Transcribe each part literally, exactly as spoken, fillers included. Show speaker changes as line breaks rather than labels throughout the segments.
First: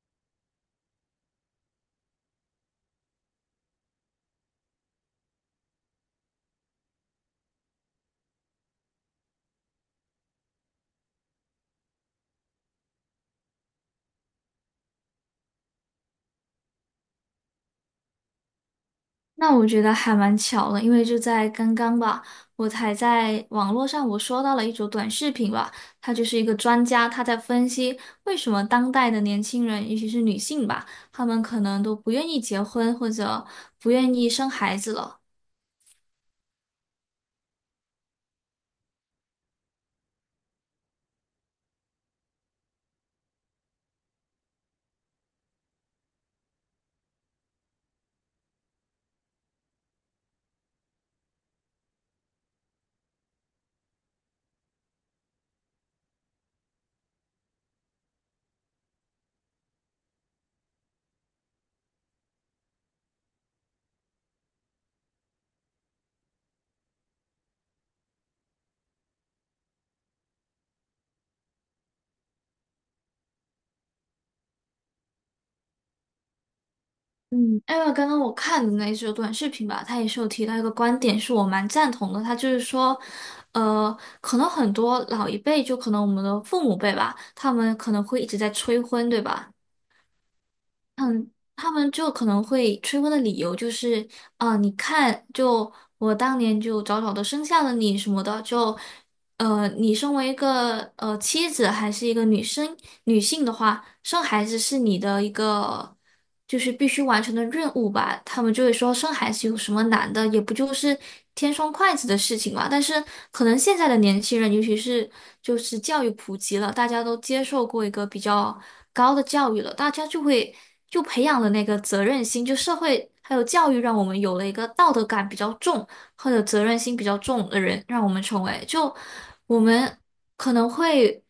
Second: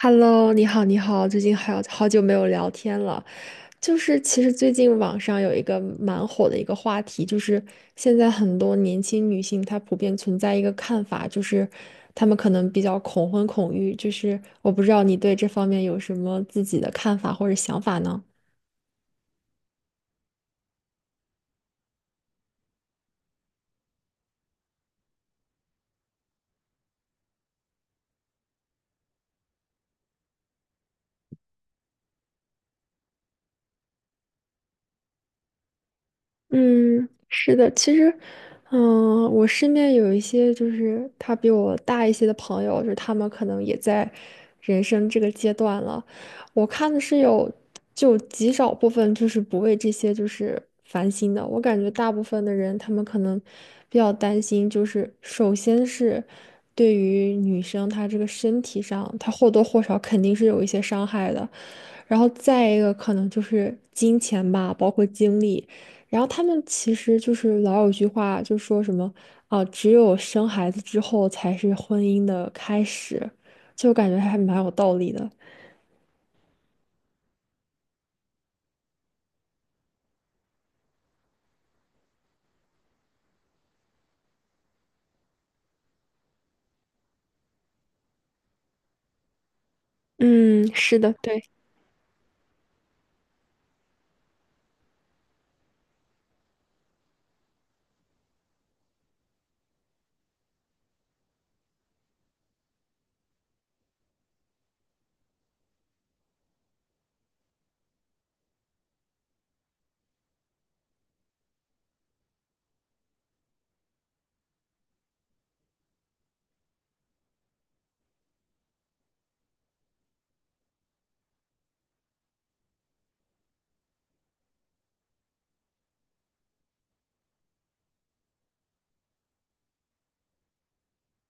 Hello，你好，你好，最近好好久没有聊天了。就是其实最近网上有一个蛮火的一个话题，就是现在很多年轻女性她普遍存在一个看法，就是她们可能比较恐婚恐育。就是我不知道你对这方面有什么自己的看法或者想法呢？
那我觉得还蛮巧的，因为就在刚刚吧，我才在网络上我刷到了一组短视频吧，他就是一个专家，他在分析为什么当代的年轻人，尤其是女性吧，她们可能都不愿意结婚或者不愿意生孩子了。
嗯，是的，其实，嗯、我身边有一些就是他比我大一些的朋友，就是他们可能也在人生这个阶段了。我看的是有就极少部分就是不为这些就是烦心的。我感觉大部分的人，他们可能比较担心，就是首先是对于女生她这个身体上，她或多或少肯定是有一些伤害的。然后再一个可能就是金钱吧，包括精力。然后他们其实就是老有句话，就说什么啊、只有生孩子之后才是婚姻的开始，就感觉还蛮有道理的。
嗯，因为刚刚我看的那一组短视频吧，他也是有提到一个观点，是我蛮赞同的，他就是说，呃，可能很多老一辈，就可能我们的父母辈吧，他们可能会一直在催婚，对吧？
嗯，是的，
嗯，
对。
他们就可能会催婚的理由就是，啊、你看，就我当年就早早的生下了你什么的，就呃，你身为一个呃妻子还是一个女生女性的话，生孩子是你的一个就是必须完成的任务吧？他们就会说生孩子有什么难的，也不就是添双筷子的事情嘛。但是可能现在的年轻人，尤其是就是教育普及了，大家都接受过一个比较高的教育了，大家就会就培养了那个责任心，就社会还有教育让我们有了一个道德感比较重。或者责任心比较重的人，让我们成为。就我们可能会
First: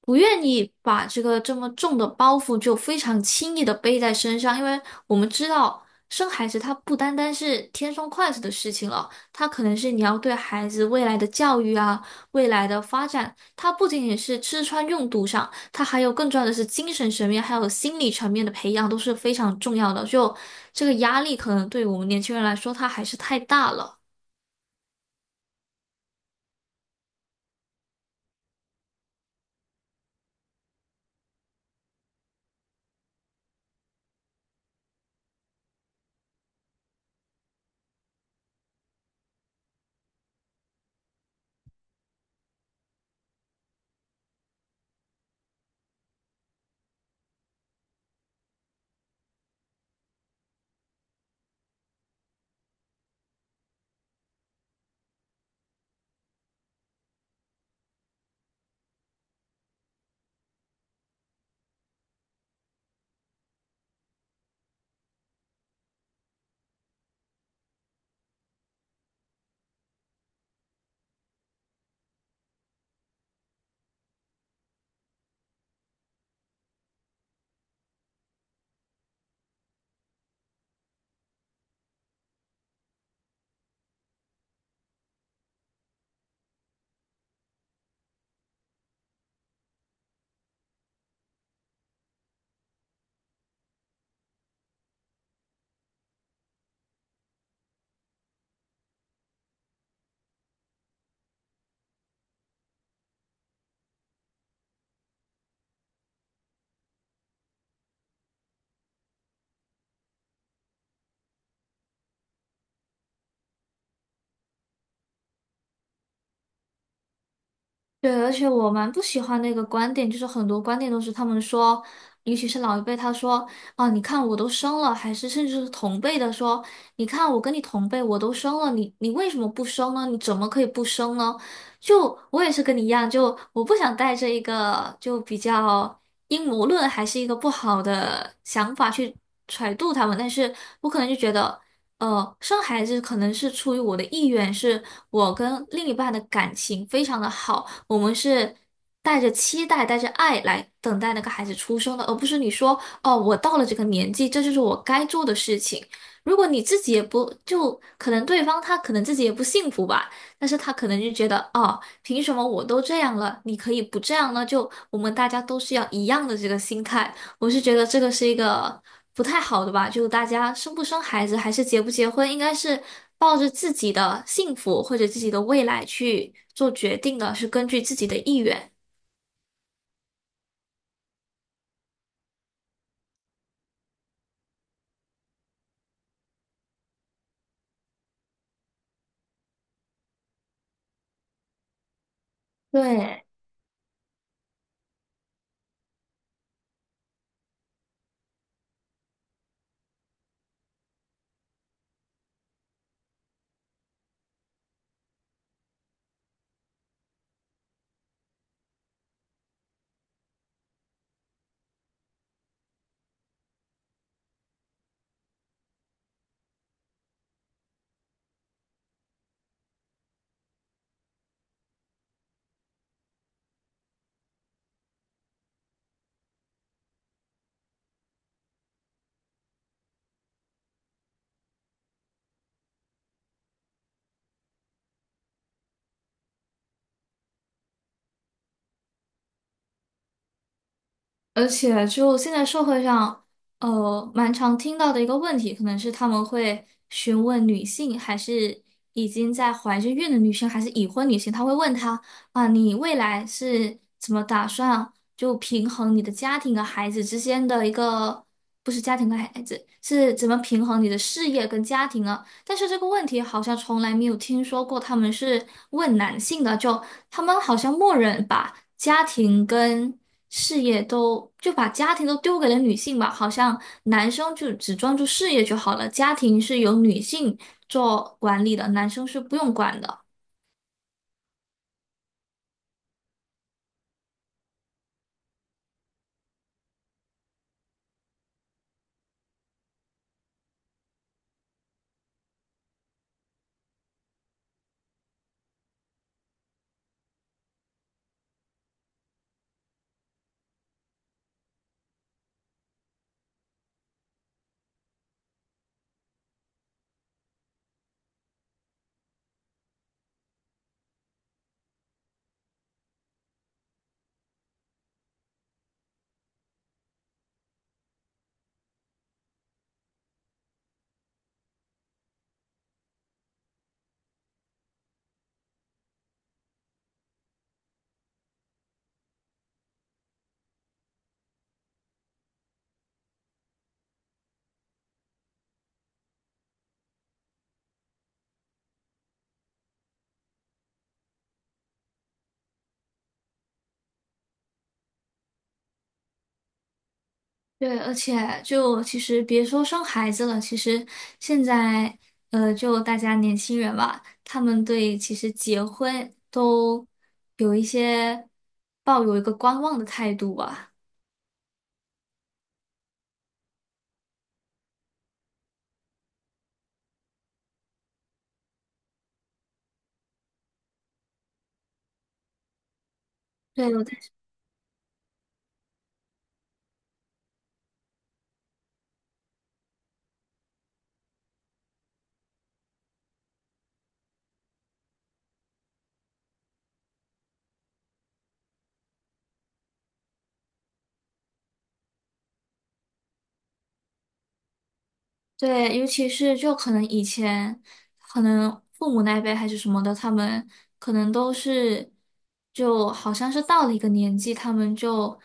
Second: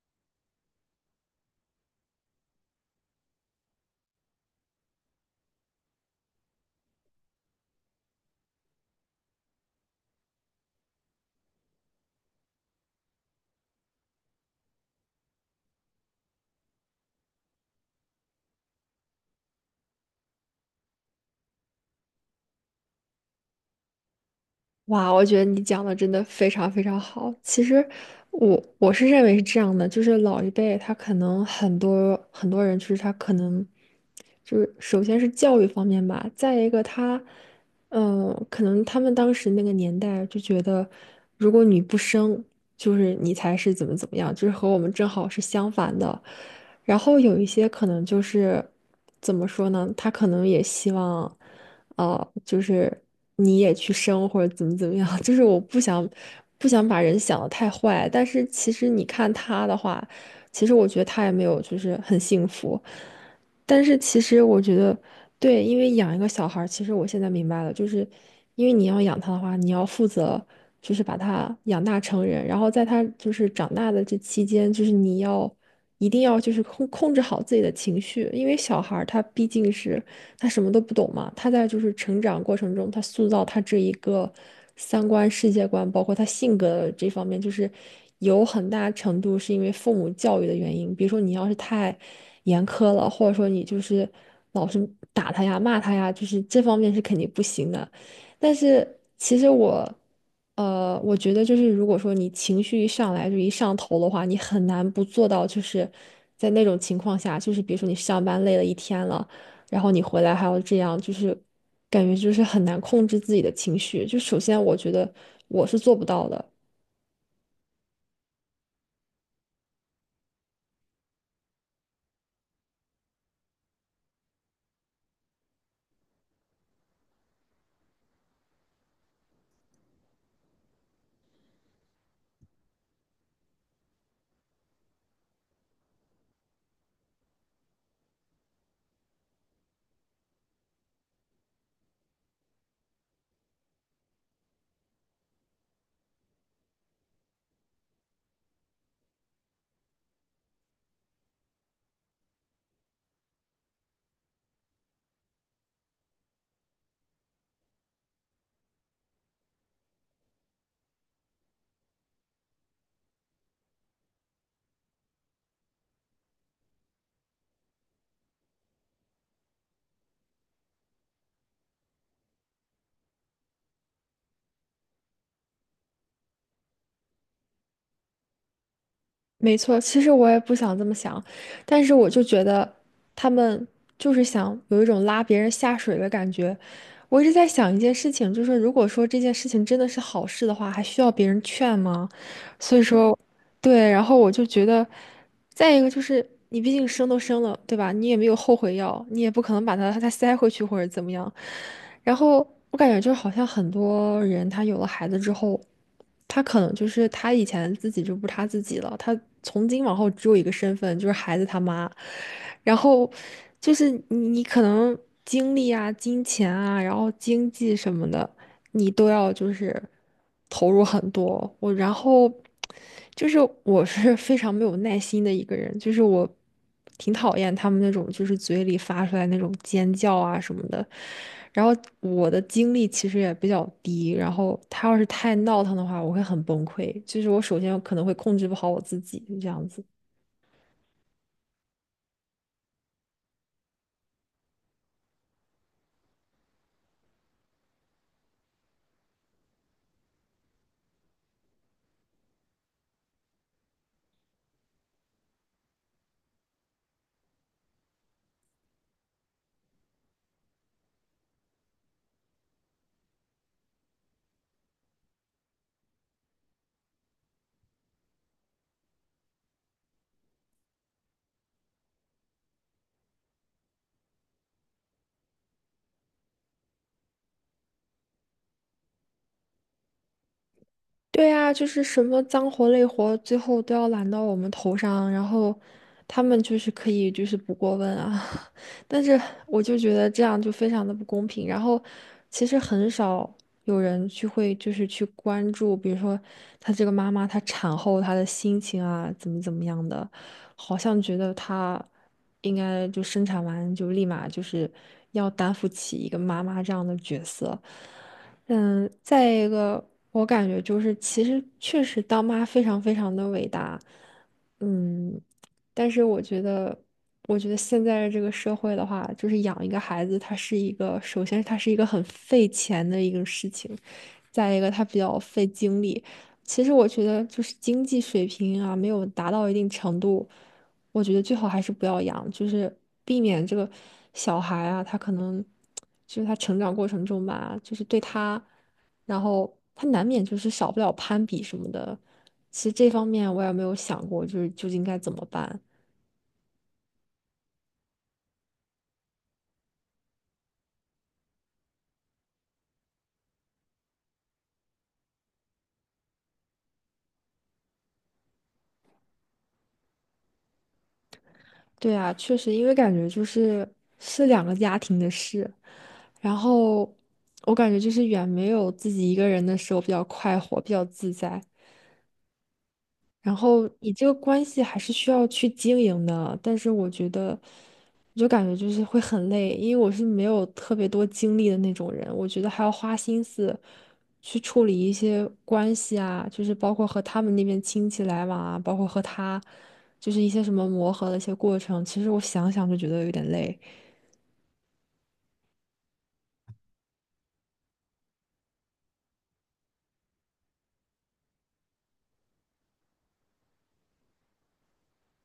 不愿意把这个这么重的包袱就非常轻易的背在身上，因为我们知道生孩子它不单单是天生快乐的事情了，它可能是你要对孩子未来的教育啊、未来的发展，它不仅仅是吃穿用度上，它还有更重要的是精神层面还有心理层面的培养都是非常重要的。就这个压力可能对我们年轻人来说，它还是太大了。
哇，我觉得你讲的真的非常非常好。其实我我是认为是这样的，就是老一辈他可能很多很多人，就是他可能就是首先是教育方面吧，再一个他，嗯、可能他们当时那个年代就觉得，如果你不生，就是你才是怎么怎么样，就是和我们正好是相反的。然后有一些可能就是怎么说呢，他可能也希望。哦，就是你也去生或者怎么怎么样，就是我不想不想把人想的太坏，但是其实你看他的话，其实我觉得他也没有就是很幸福，但是其实我觉得对，因为养一个小孩儿其实我现在明白了，就是因为你要养他的话，你要负责就是把他养大成人，然后在他就是长大的这期间，就是你要。一定要就是控控制好自己的情绪，因为小孩儿他毕竟是他什么都不懂嘛。他在就是成长过程中，他塑造他这一个三观、世界观，包括他性格这方面，就是有很大程度是因为父母教育的原因。比如说，你要是太严苛了，或者说你就是老是打他呀、骂他呀，就是这方面是肯定不行的。但是其实我。呃，我觉得就是，如果说你情绪一上来就一上头的话，你很难不做到，就是在那种情况下，就是比如说你上班累了一天了，然后你回来还要这样，就是感觉就是很难控制自己的情绪。就首先，我觉得我是做不到的，
对，而且我蛮不喜欢那个观点，就是很多观点都是他们说，尤其是老一辈，他说啊，你看我都生了，还是甚至是同辈的说，你看我跟你同辈，我都生了，你你为什么不生呢？你怎么可以不生呢？就我也是跟你一样，就我不想带着一个就比较阴谋论还是一个不好的想法去揣度他们，但是我可能就觉得。呃，生孩子可能是出于我的意愿，是我跟另一半的感情非常的好，我们是带着期待、带着爱来等待那个孩子出生的，而不是你说哦，我到了这个年纪，这就是我该做的事情。如果你自己也不，就可能对方他可能自己也不幸福吧，但是他可能就觉得哦，凭什么我都这样了，你可以不这样呢？就我们大家都是要一样的这个心态。我是觉得这个是一个不太好的吧，就大家生不生孩子，还是结不结婚，应该是抱着自己的幸福或者自己的未来去做决定的，是根据自己的意愿。
没错。其实我也不想这么想，但是我就觉得他们就是想有一种拉别人下水的感觉。我一直在想一件事情，就是如果说这件事情真的是好事的话，还需要别人劝吗？所以说，
对。
对，然后我就觉得，再一个就是你毕竟生都生了，对吧？你也没有后悔药，你也不可能把他再塞回去或者怎么样。然后我感觉就好像很多人他有了孩子之后，他可能就是他以前自己就不是他自己了，他从今往后只有一个身份，就是孩子他妈。然后就是你你可能精力啊、金钱啊，然后经济什么的。你都要就是投入很多。我然后就是我是非常没有耐心的一个人，就是我挺讨厌他们那种就是嘴里发出来那种尖叫啊什么的。然后我的精力其实也比较低，然后他要是太闹腾的话，我会很崩溃。就是我首先可能会控制不好我自己，这样子。
而且就现在社会上，呃，蛮常听到的一个问题，可能是他们会询问女性，还是已经在怀着孕的女性，还是已婚女性，他会问她啊，你未来是怎么打算就平衡你的家庭和孩子之间的一个，不是家庭和孩子，是怎么平衡你的事业跟家庭啊？但是这个问题好像从来没有听说过他们是问男性的，就他们好像默认把家庭跟事业都，就把家庭都丢给了女性吧，好像男生就只专注事业就好了，家庭是由女性做管理的，男生是不用管的。
对啊，就是什么脏活累活，最后都要揽到我们头上，然后他们就是可以就是不过问啊，但是我就觉得这样就非常的不公平。然后其实很少有人去会就是去关注，比如说她这个妈妈她产后她的心情啊，怎么怎么样的，好像觉得她应该就生产完就立马就是要担负起一个妈妈这样的角色。嗯，再一个，我感觉就是，其实确实当妈非常非常的伟大，嗯，但是我觉得，我觉得现在这个社会的话，就是养一个孩子，它是一个，首先它是一个很费钱的一个事情，再一个它比较费精力。其实我觉得，就是经济水平啊，没有达到一定程度。我觉得最好还是不要养，就是避免这个小孩啊，他可能就是他成长过程中吧，就是对他，然后他难免就是少不了攀比什么的。其实这方面我也没有想过，就是究竟该怎么办。
对，而且就其实别说生孩子了，其实现在呃，就大家年轻人吧，他们对其实结婚都有一些抱有一个观望的态度吧。
对啊，确实，因为感觉就是是两个家庭的事，然后我感觉就是远没有自己一个人的时候比较快活，比较自在。然后你这
对，
个关系还是需要去经营的，但是我觉得，我就感觉就是会很累，因为我是没有特别多精力的那种人，我觉得还要花心思去处理一些关系啊，就是包括和他们那边亲戚来往啊，包括和他，就是一些什么磨合的一些过程，其实我想想就觉得有点累。
对，尤其是就可能以前，可能父母那一辈还是什么的，他们可能都是，就好像是到了一个年纪，他们就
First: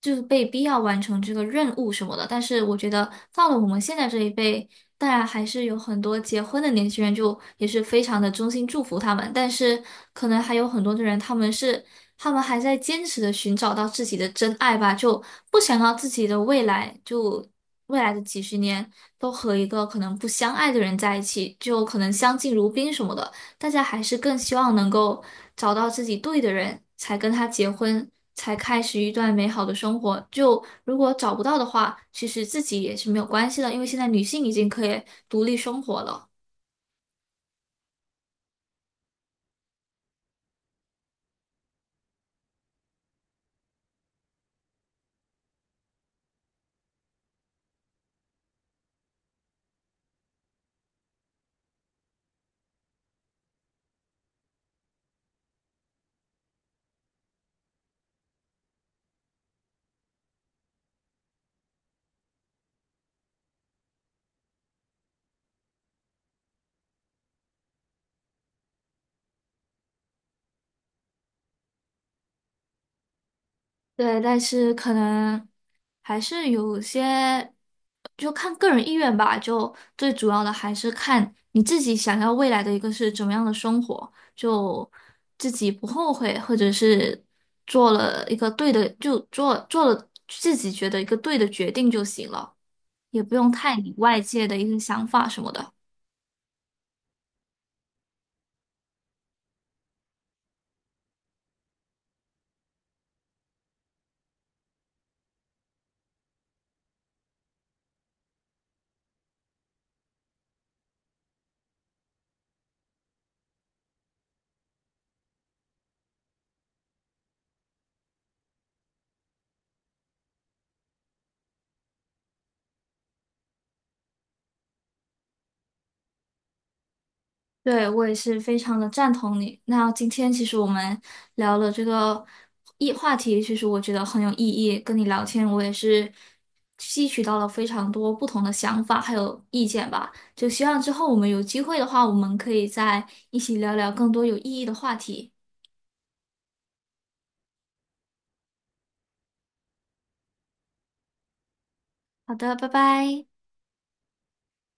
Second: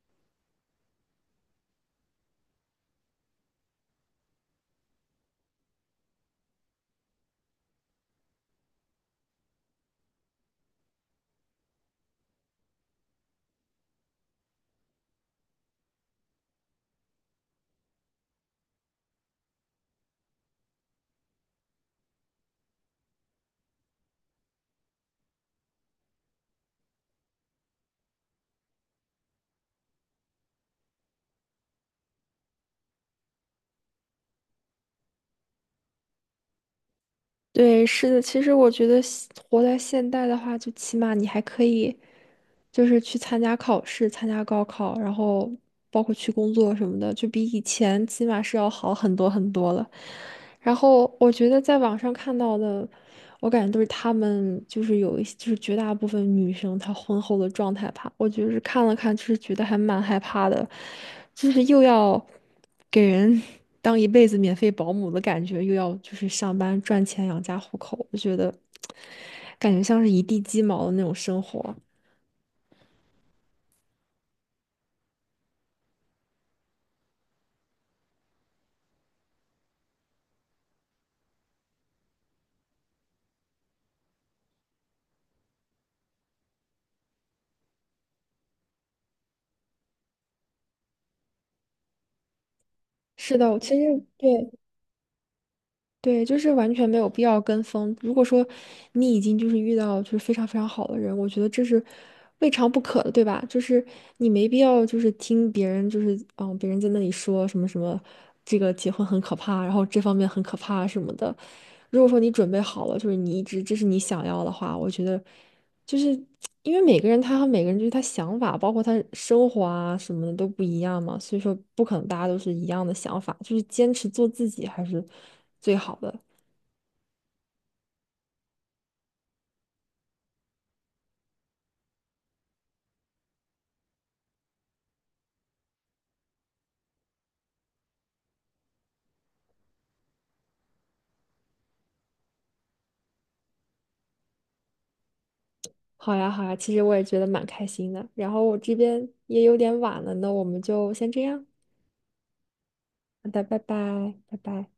就是被逼要完成这个任务什么的。但是我觉得到了我们现在这一辈，当然还是有很多结婚的年轻人，就也是非常的衷心祝福他们。但是可能还有很多的人，他们是他们还在坚持的寻找到自己的真爱吧，就不想要自己的未来，就未来的几十年都和一个可能不相爱的人在一起，就可能相敬如宾什么的。大家还是更希望能够找到自己对的人，才跟他结婚，才开始一段美好的生活。就如果找不到的话，其实自己也是没有关系的，因为现在女性已经可以独立生活了。
对，是的，其实我觉得现活在现代的话，就起码你还可以。就是去参加考试、参加高考，然后包括去工作什么的，就比以前起码是要好很多很多了。然后我觉得在网上看到的，我感觉都是他们就是有一些就是绝大部分女生她婚后的状态吧，我就是看了看，就是觉得还蛮害怕的，就是又要给人 当一辈子免费保姆的感觉，又要就是上班赚钱养家糊口，我觉得感觉像是一地鸡毛的那种生活。
对，但是可能还是有些，就看个人意愿吧。就最主要的还是看你自己想要未来的一个是怎么样的生活，就自己不后悔，或者是做了一个对的，就做做了自己觉得一个对的决定就行了，也不
是
用
的，其
太理
实
外
对
界的一些想法什么的。
对，就是完全没有必要跟风。如果说你已经就是遇到就是非常非常好的人，我觉得这是未尝不可的，对吧？就是你没必要就是听别人就是嗯，别人在那里说什么什么，这个结婚很可怕，然后这方面很可怕什么的。如果说你准备好了，就是你一直这是你想要的话，我觉得。就是因为每个人他和每个人就是他想法，包括他生活啊什么的都不一样嘛，所以说不可能大家都是一样的想法，就是坚持做自己还是最好的。
对，我也是非常的赞同你。那今天其实我们聊了这个议话题，其实我觉得很有意义。跟你聊天，我也是吸取到了非常多不同的想法还有意见吧。就希望之后我们有机会的话，我们可以再一起聊聊更多有意义的话题。
好呀，好呀，其实我也觉得蛮开心的。然后我这边也有点晚了，那我们就先这样。
好的，拜拜。
好的，拜拜，拜拜。